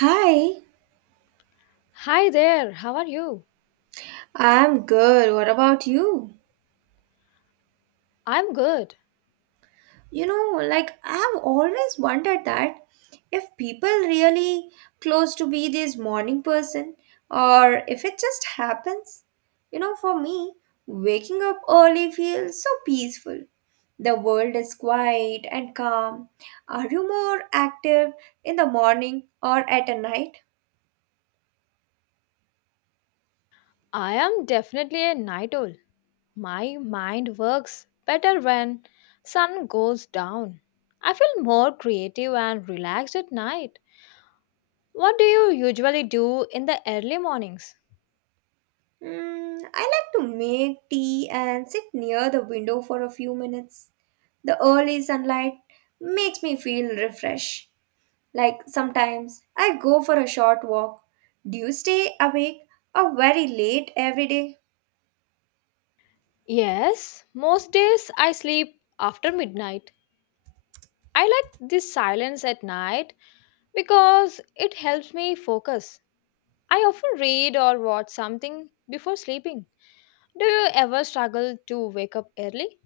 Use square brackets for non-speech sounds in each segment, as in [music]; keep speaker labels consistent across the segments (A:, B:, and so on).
A: Hi,
B: Hi there, how are you?
A: I'm good. What about you?
B: I'm good.
A: Like I've always wondered that if people really close to be this morning person or if it just happens. For me, waking up early feels so peaceful. The world is quiet and calm. Are you more active in the morning or at a night?
B: I am definitely a night owl. My mind works better when sun goes down. I feel more creative and relaxed at night. What do you usually do in the early mornings?
A: I like to make tea and sit near the window for a few minutes. The early sunlight makes me feel refreshed. Like sometimes I go for a short walk. Do you stay awake or very late every day?
B: Yes, most days I sleep after midnight. I like this silence at night because it helps me focus. I often read or watch something before sleeping. Do you ever struggle to wake up early?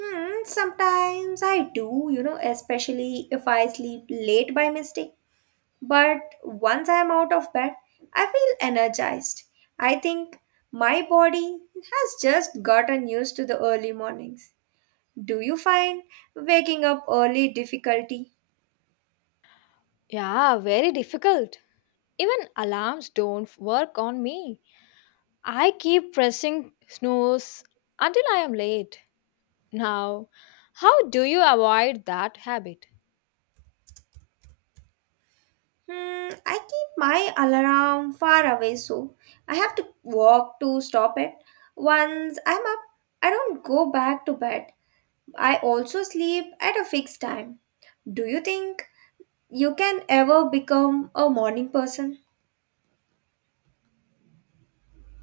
A: Sometimes I do, especially if I sleep late by mistake. But once I am out of bed, I feel energized. I think my body has just gotten used to the early mornings. Do you find waking up early difficulty?
B: Yeah, very difficult. Even alarms don't work on me. I keep pressing snooze until I am late. Now, how do you avoid that habit?
A: I keep my alarm far away so I have to walk to stop it. Once I'm up, I don't go back to bed. I also sleep at a fixed time. Do you think you can ever become a morning person?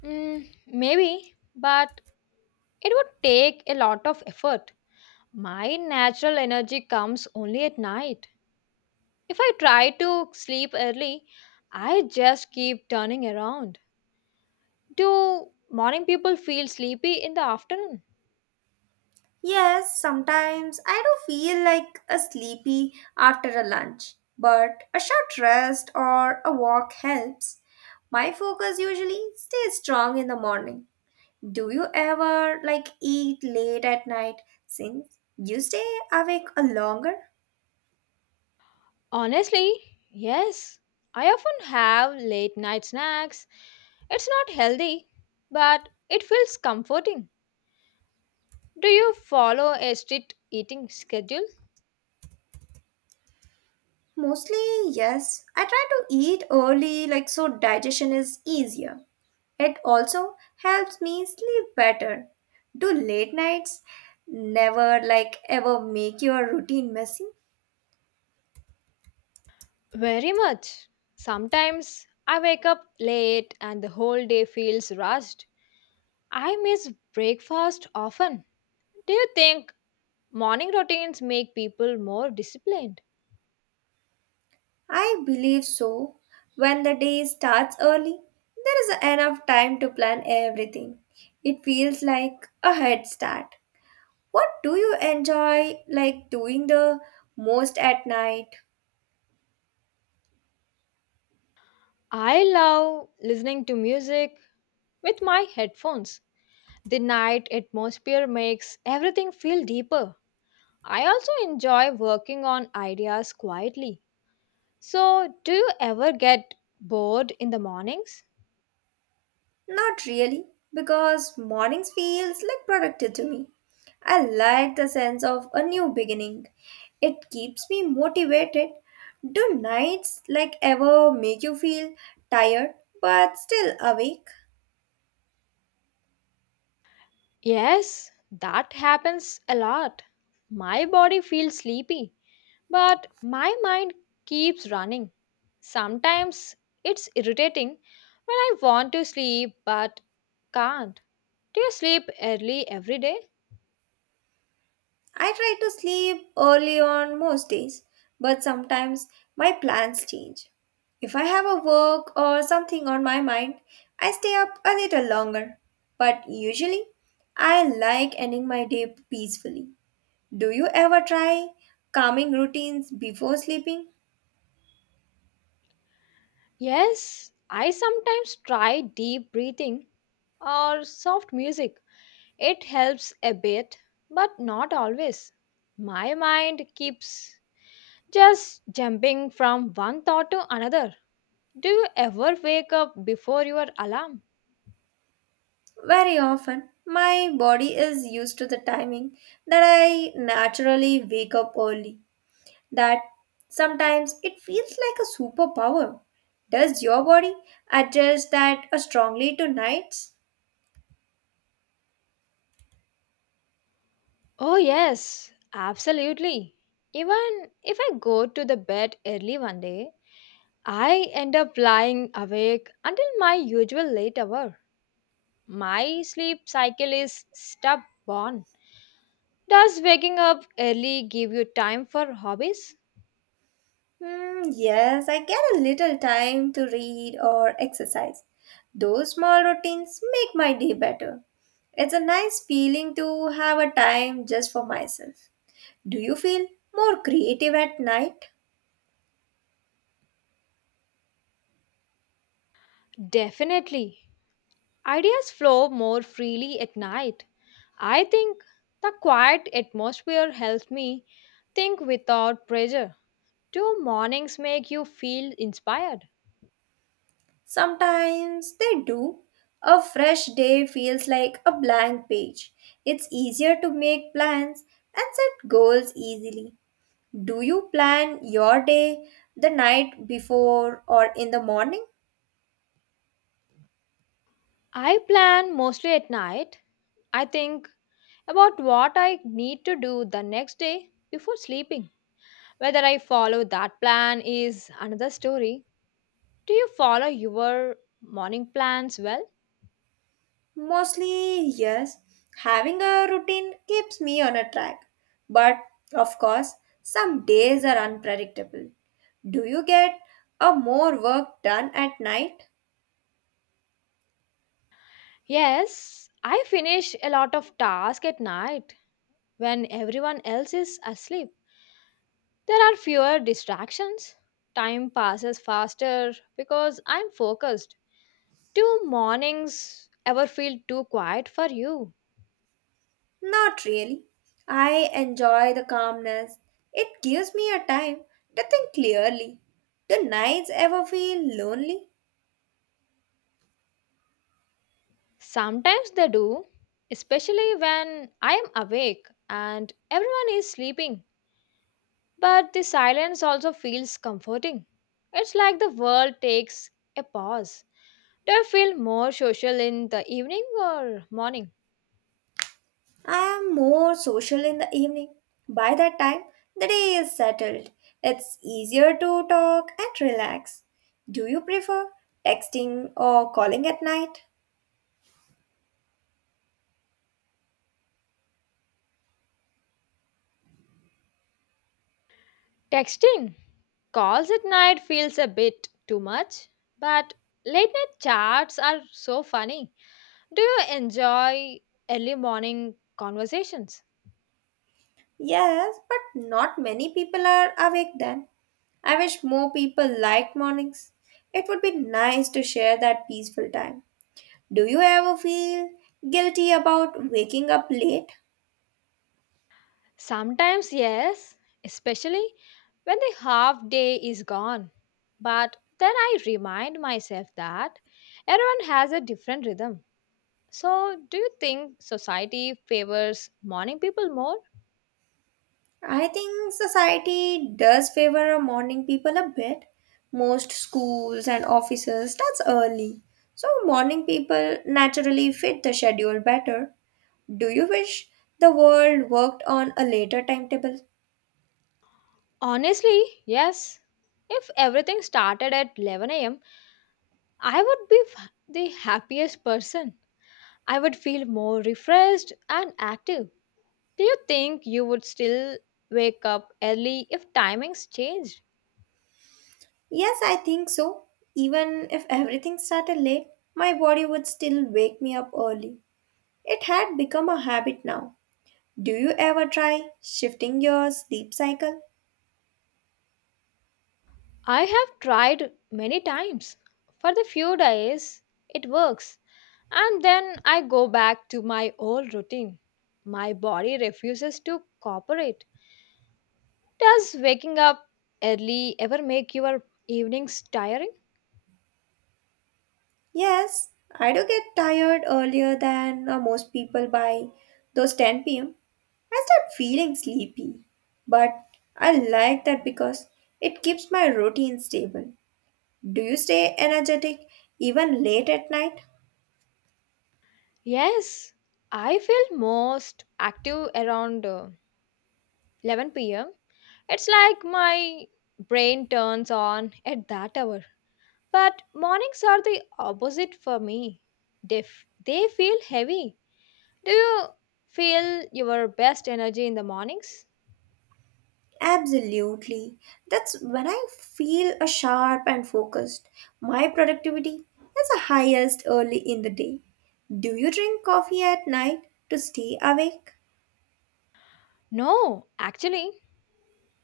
B: Maybe, but it would take a lot of effort. My natural energy comes only at night. If I try to sleep early, I just keep turning around. Do morning people feel sleepy in the afternoon?
A: Yes, sometimes I do feel like a sleepy after a lunch, but a short rest or a walk helps. My focus usually stays strong in the morning. Do you ever like eat late at night since you stay awake a longer?
B: Honestly, yes. I often have late night snacks. It's not healthy, but it feels comforting. Do you follow a strict eating schedule?
A: Mostly, yes. I try to eat early like so digestion is easier. It also helps me sleep better. Do late nights never like ever make your routine messy?
B: Very much. Sometimes I wake up late and the whole day feels rushed. I miss breakfast often. Do you think morning routines make people more disciplined?
A: I believe so. When the day starts early, there is enough time to plan everything. It feels like a head start. What do you enjoy like doing the most at night?
B: I love listening to music with my headphones. The night atmosphere makes everything feel deeper. I also enjoy working on ideas quietly. So, do you ever get bored in the mornings?
A: Not really, because mornings feels like productive to me. I like the sense of a new beginning. It keeps me motivated. Do nights like ever make you feel tired but still awake?
B: Yes, that happens a lot. My body feels sleepy, but my mind keeps running. Sometimes it's irritating when I want to sleep but can't. Do you sleep early every day?
A: I try to sleep early on most days, but sometimes my plans change. If I have a work or something on my mind, I stay up a little longer. But usually, I like ending my day peacefully. Do you ever try calming routines before sleeping?
B: Yes, I sometimes try deep breathing or soft music. It helps a bit, but not always. My mind keeps just jumping from one thought to another. Do you ever wake up before your alarm?
A: Very often, my body is used to the timing that I naturally wake up early. That sometimes it feels like a superpower. Does your body adjust that strongly to nights?
B: Oh, yes, absolutely. Even if I go to the bed early one day, I end up lying awake until my usual late hour. My sleep cycle is stubborn. Does waking up early give you time for hobbies?
A: Hmm, yes, I get a little time to read or exercise. Those small routines make my day better. It's a nice feeling to have a time just for myself. Do you feel more creative at night?
B: Definitely. Ideas flow more freely at night. I think the quiet atmosphere helps me think without pressure. Do mornings make you feel inspired?
A: Sometimes they do. A fresh day feels like a blank page. It's easier to make plans and set goals easily. Do you plan your day the night before or in the morning?
B: I plan mostly at night. I think about what I need to do the next day before sleeping. Whether I follow that plan is another story. Do you follow your morning plans well?
A: Mostly, yes. Having a routine keeps me on a track. But of course, some days are unpredictable. Do you get a more work done at night?
B: Yes, I finish a lot of tasks at night when everyone else is asleep. There are fewer distractions. Time passes faster because I'm focused. Do mornings ever feel too quiet for you?
A: Not really. I enjoy the calmness. It gives me a time to think clearly. Do nights ever feel lonely?
B: Sometimes they do, especially when I am awake and everyone is sleeping. But the silence also feels comforting. It's like the world takes a pause. Do you feel more social in the evening or morning?
A: I am more social in the evening. By that time, the day is settled. It's easier to talk and relax. Do you prefer texting or calling at night?
B: Texting calls at night feels a bit too much, but late night chats are so funny. Do you enjoy early morning conversations?
A: Yes, but not many people are awake then. I wish more people liked mornings. It would be nice to share that peaceful time. Do you ever feel guilty about waking up late?
B: Sometimes, yes, especially when the half day is gone. But then I remind myself that everyone has a different rhythm. So, do you think society favors morning people more?
A: I think society does favor a morning people a bit. Most schools and offices starts early. So morning people naturally fit the schedule better. Do you wish the world worked on a later timetable?
B: Honestly, yes. If everything started at 11 a.m., I would be the happiest person. I would feel more refreshed and active. Do you think you would still wake up early if timings changed?
A: Yes, I think so. Even if everything started late, my body would still wake me up early. It had become a habit now. Do you ever try shifting your sleep cycle?
B: I have tried many times. For the few days, it works. And then I go back to my old routine. My body refuses to cooperate. Does waking up early ever make your evenings tiring?
A: Yes, I do get tired earlier than most people by those 10 pm. I start feeling sleepy, but I like that because it keeps my routine stable. Do you stay energetic even late at night?
B: Yes, I feel most active around 11 pm. It's like my brain turns on at that hour. But mornings are the opposite for me. They, they feel heavy. Do you feel your best energy in the mornings?
A: Absolutely. That's when I feel a sharp and focused. My productivity is the highest early in the day. Do you drink coffee at night to stay awake?
B: No, actually,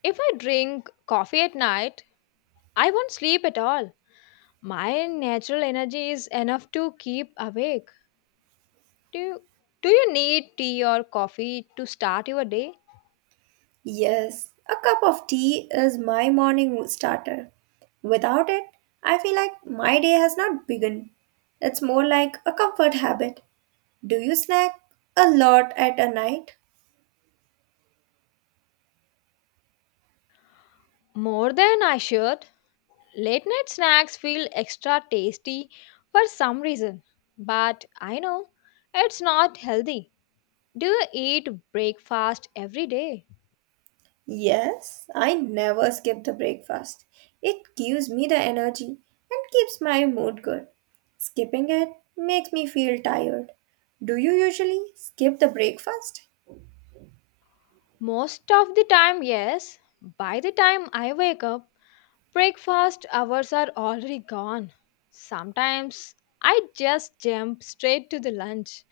B: if I drink coffee at night, I won't sleep at all. My natural energy is enough to keep awake. Do you, do you need tea or coffee to start your day?
A: Yes, a cup of tea is my morning starter. Without it, I feel like my day has not begun. It's more like a comfort habit. Do you snack a lot at a night?
B: More than I should. Late night snacks feel extra tasty for some reason, but I know it's not healthy. Do you eat breakfast every day?
A: Yes, I never skip the breakfast. It gives me the energy and keeps my mood good. Skipping it makes me feel tired. Do you usually skip the breakfast?
B: Most of the time, yes. By the time I wake up, breakfast hours are already gone. Sometimes I just jump straight to the lunch.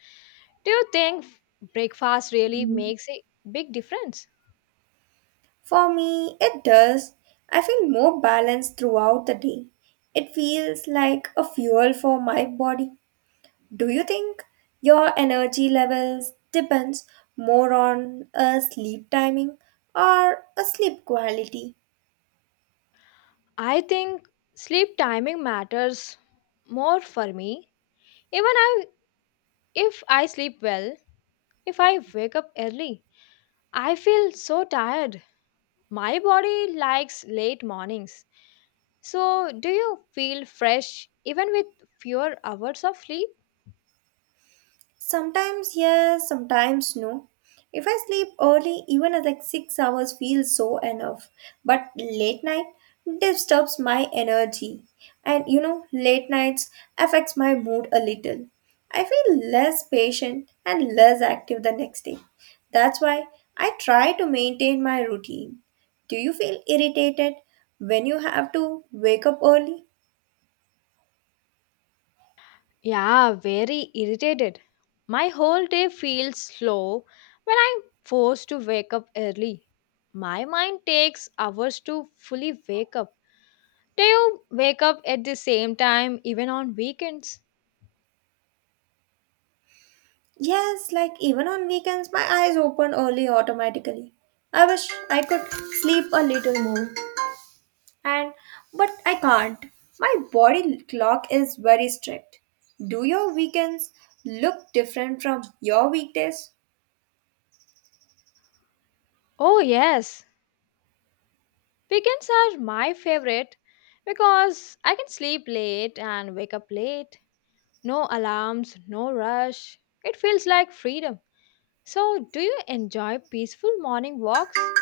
B: Do you think breakfast really makes a big difference?
A: For me, it does. I feel more balanced throughout the day. It feels like a fuel for my body. Do you think your energy levels depends more on a sleep timing or a sleep quality?
B: I think sleep timing matters more for me. Even I, if I sleep well, if I wake up early, I feel so tired. My body likes late mornings. So, do you feel fresh even with fewer hours of sleep?
A: Sometimes yes, sometimes no. If I sleep early, even at like 6 hours feels so enough. But late night disturbs my energy. And late nights affects my mood a little. I feel less patient and less active the next day. That's why I try to maintain my routine. Do you feel irritated when you have to wake up early?
B: Yeah, very irritated. My whole day feels slow when I'm forced to wake up early. My mind takes hours to fully wake up. Do you wake up at the same time even on weekends?
A: Yes, like even on weekends, my eyes open early automatically. I wish I could sleep a little more, and but I can't. My body clock is very strict. Do your weekends look different from your weekdays?
B: Oh, yes. Weekends are my favorite because I can sleep late and wake up late. No alarms, no rush. It feels like freedom. So, do you enjoy peaceful morning walks?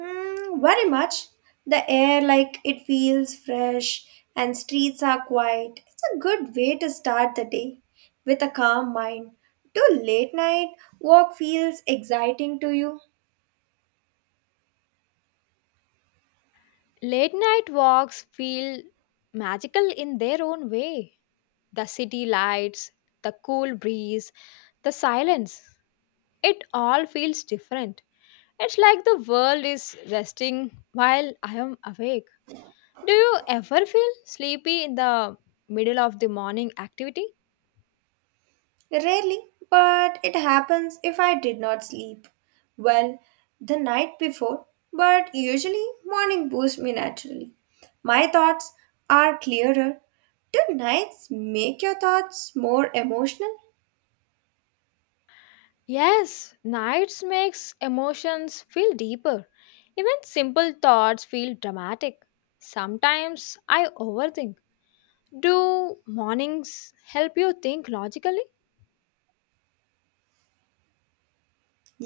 A: Hmm, very much. The air, like it feels fresh, and streets are quiet. It's a good way to start the day with a calm mind. Do late night walk feels exciting to you?
B: Late night walks feel magical in their own way. The city lights, the cool breeze, the silence, it all feels different. It's like the world is resting while I am awake. Do you ever feel sleepy in the middle of the morning activity?
A: Rarely, but it happens if I did not sleep well the night before, but usually morning boosts me naturally. My thoughts are clearer. Do nights make your thoughts more emotional?
B: Yes, nights makes emotions feel deeper. Even simple thoughts feel dramatic. Sometimes I overthink. Do mornings help you think logically?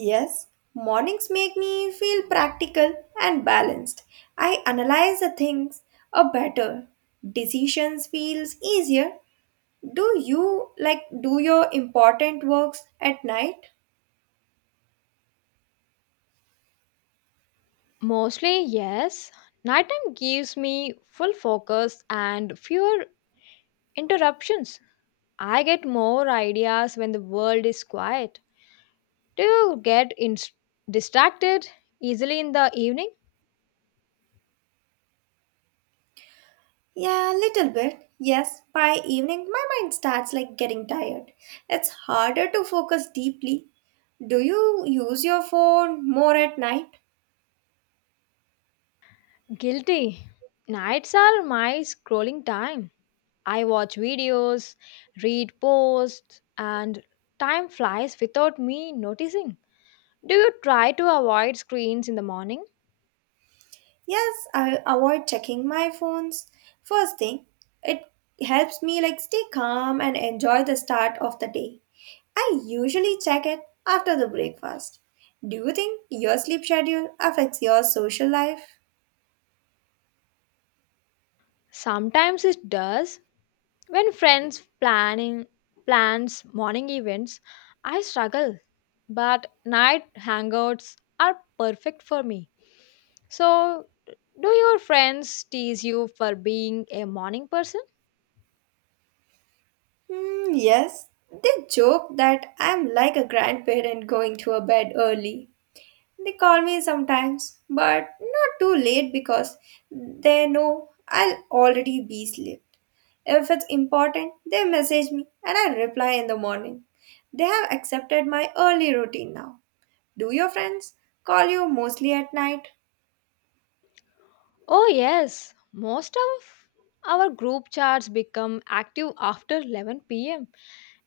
A: Yes, mornings make me feel practical and balanced. I analyze the things a better. Decisions feels easier. Do you like do your important works at night?
B: Mostly, yes. Nighttime gives me full focus and fewer interruptions. I get more ideas when the world is quiet. Do you get distracted easily in the evening?
A: Yeah, a little bit. Yes, by evening my mind starts like getting tired. It's harder to focus deeply. Do you use your phone more at night?
B: Guilty. Nights are my scrolling time. I watch videos, read posts, and time flies without me noticing. Do you try to avoid screens in the morning?
A: Yes, I avoid checking my phones. First thing, it helps me like stay calm and enjoy the start of the day. I usually check it after the breakfast. Do you think your sleep schedule affects your social life?
B: Sometimes it does. When friends planning plans morning events, I struggle. But night hangouts are perfect for me. So, do your friends tease you for being a morning person?
A: Hmm, yes, they joke that I'm like a grandparent going to a bed early. They call me sometimes, but not too late because they know I'll already be asleep. If it's important, they message me and I reply in the morning. They have accepted my early routine now. Do your friends call you mostly at night?
B: Oh yes, most of our group chats become active after 11 pm.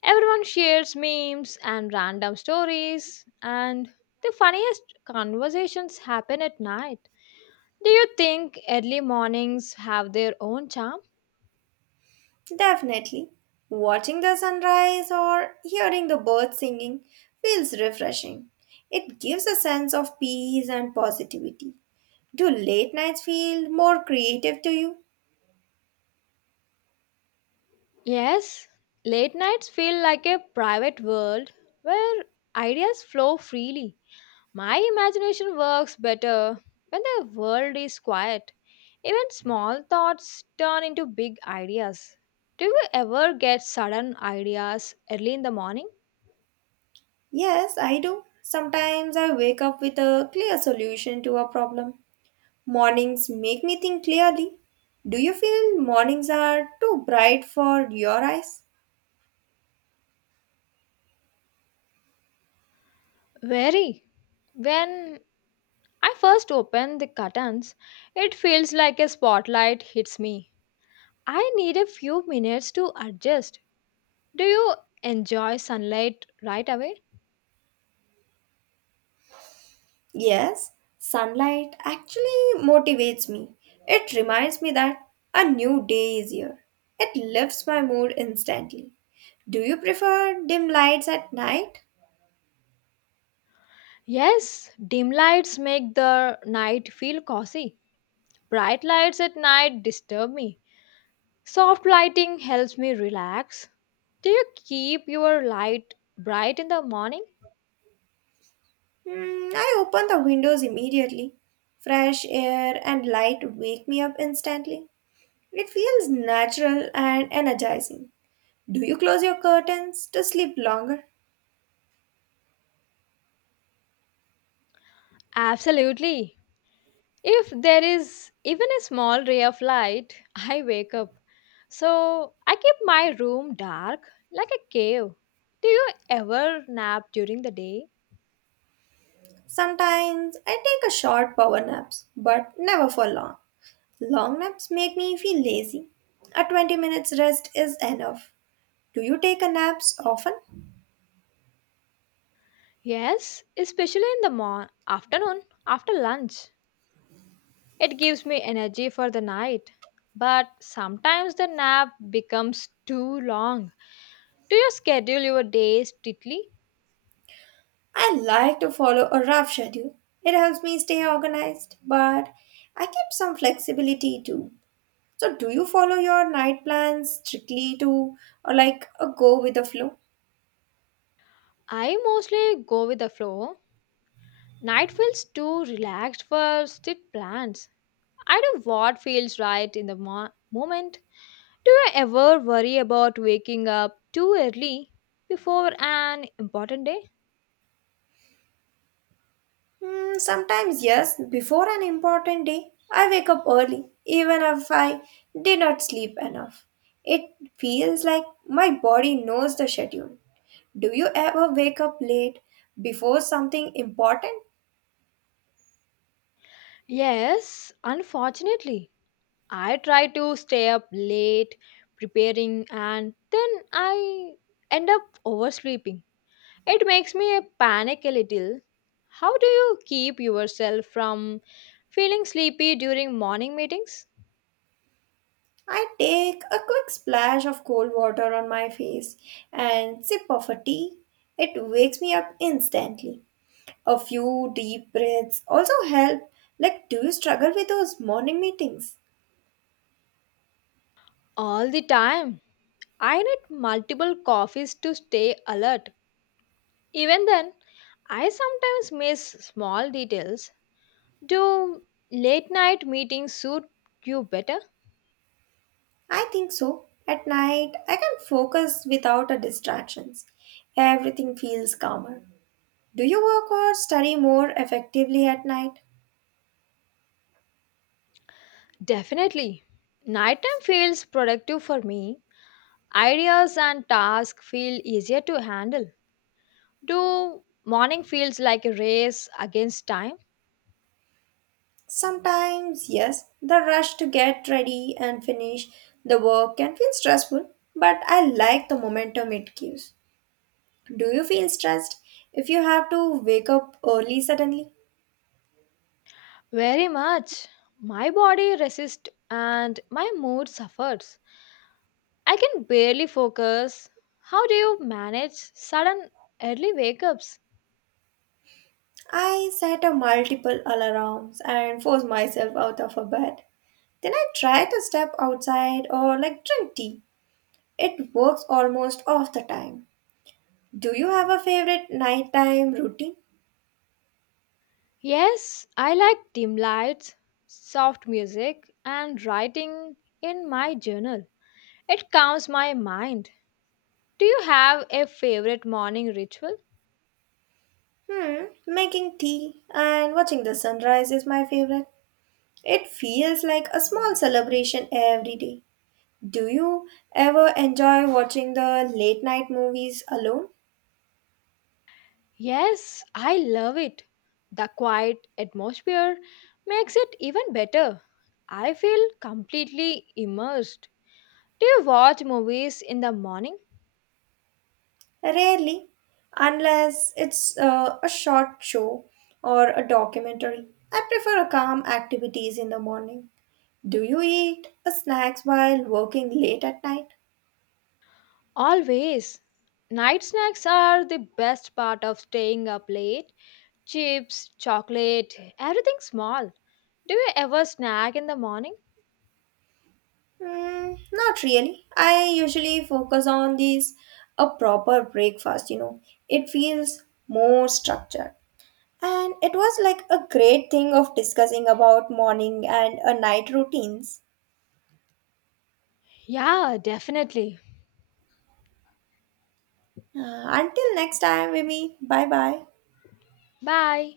B: Everyone shares memes and random stories and the funniest conversations happen at night. Do you think early mornings have their own charm?
A: Definitely. Watching the sunrise or hearing the birds singing feels refreshing. It gives a sense of peace and positivity. Do late nights feel more creative to you?
B: Yes, late nights feel like a private world where ideas flow freely. My imagination works better when the world is quiet. Even small thoughts turn into big ideas. Do you ever get sudden ideas early in the morning?
A: Yes, I do. Sometimes I wake up with a clear solution to a problem. Mornings make me think clearly. Do you feel mornings are too bright for your eyes?
B: Very. When I first open the curtains, it feels like a spotlight hits me. I need a few minutes to adjust. Do you enjoy sunlight right away?
A: Yes, sunlight actually motivates me. It reminds me that a new day is here. It lifts my mood instantly. Do you prefer dim lights at night?
B: Yes, dim lights make the night feel cozy. Bright lights at night disturb me. Soft lighting helps me relax. Do you keep your light bright in the morning?
A: I open the windows immediately. Fresh air and light wake me up instantly. It feels natural and energizing. Do you close your curtains to sleep longer?
B: Absolutely. If there is even a small ray of light, [laughs] I wake up. So I keep my room dark like a cave. Do you ever nap during the day?
A: Sometimes I take a short power naps, but never for long. Long naps make me feel lazy. A 20 minutes rest is enough. Do you take a naps often?
B: Yes, especially in the morning, afternoon after lunch. It gives me energy for the night. But sometimes the nap becomes too long. Do you schedule your days strictly?
A: I like to follow a rough schedule. It helps me stay organized, but I keep some flexibility too. So do you follow your night plans strictly too or like a go with the flow?
B: I mostly go with the flow. Night feels too relaxed for strict plans. I do what feels right in the moment. Do you ever worry about waking up too early before an important day?
A: Hmm, sometimes, yes, before an important day, I wake up early, even if I did not sleep enough. It feels like my body knows the schedule. Do you ever wake up late before something important?
B: Yes, unfortunately. I try to stay up late preparing and then I end up oversleeping. It makes me panic a little. How do you keep yourself from feeling sleepy during morning meetings?
A: I take a quick splash of cold water on my face and sip of a tea. It wakes me up instantly. A few deep breaths also help. Like, do you struggle with those morning meetings?
B: All the time. I need multiple coffees to stay alert. Even then, I sometimes miss small details. Do late night meetings suit you better?
A: I think so. At night, I can focus without a distractions. Everything feels calmer. Do you work or study more effectively at night?
B: Definitely. Nighttime feels productive for me. Ideas and tasks feel easier to handle. Do morning feels like a race against time?
A: Sometimes, yes, the rush to get ready and finish the work can feel stressful, but I like the momentum it gives. Do you feel stressed if you have to wake up early suddenly?
B: Very much. My body resists and my mood suffers. I can barely focus. How do you manage sudden early wake ups?
A: I set a multiple alarms and force myself out of a bed. Then I try to step outside or like drink tea. It works almost all the time. Do you have a favorite nighttime routine?
B: Yes, I like dim lights, soft music, and writing in my journal. It calms my mind. Do you have a favorite morning ritual?
A: Making tea and watching the sunrise is my favorite. It feels like a small celebration every day. Do you ever enjoy watching the late night movies alone?
B: Yes, I love it. The quiet atmosphere makes it even better. I feel completely immersed. Do you watch movies in the morning?
A: Rarely, unless it's a short show or a documentary. I prefer calm activities in the morning. Do you eat snacks while working late at night?
B: Always. Night snacks are the best part of staying up late. Chips, chocolate, everything small. Do you ever snack in the morning?
A: Mm, not really. I usually focus on these a proper breakfast. It feels more structured. And it was like a great thing of discussing about morning and a night routines.
B: Yeah, definitely.
A: Until next time, maybe. Bye bye.
B: Bye.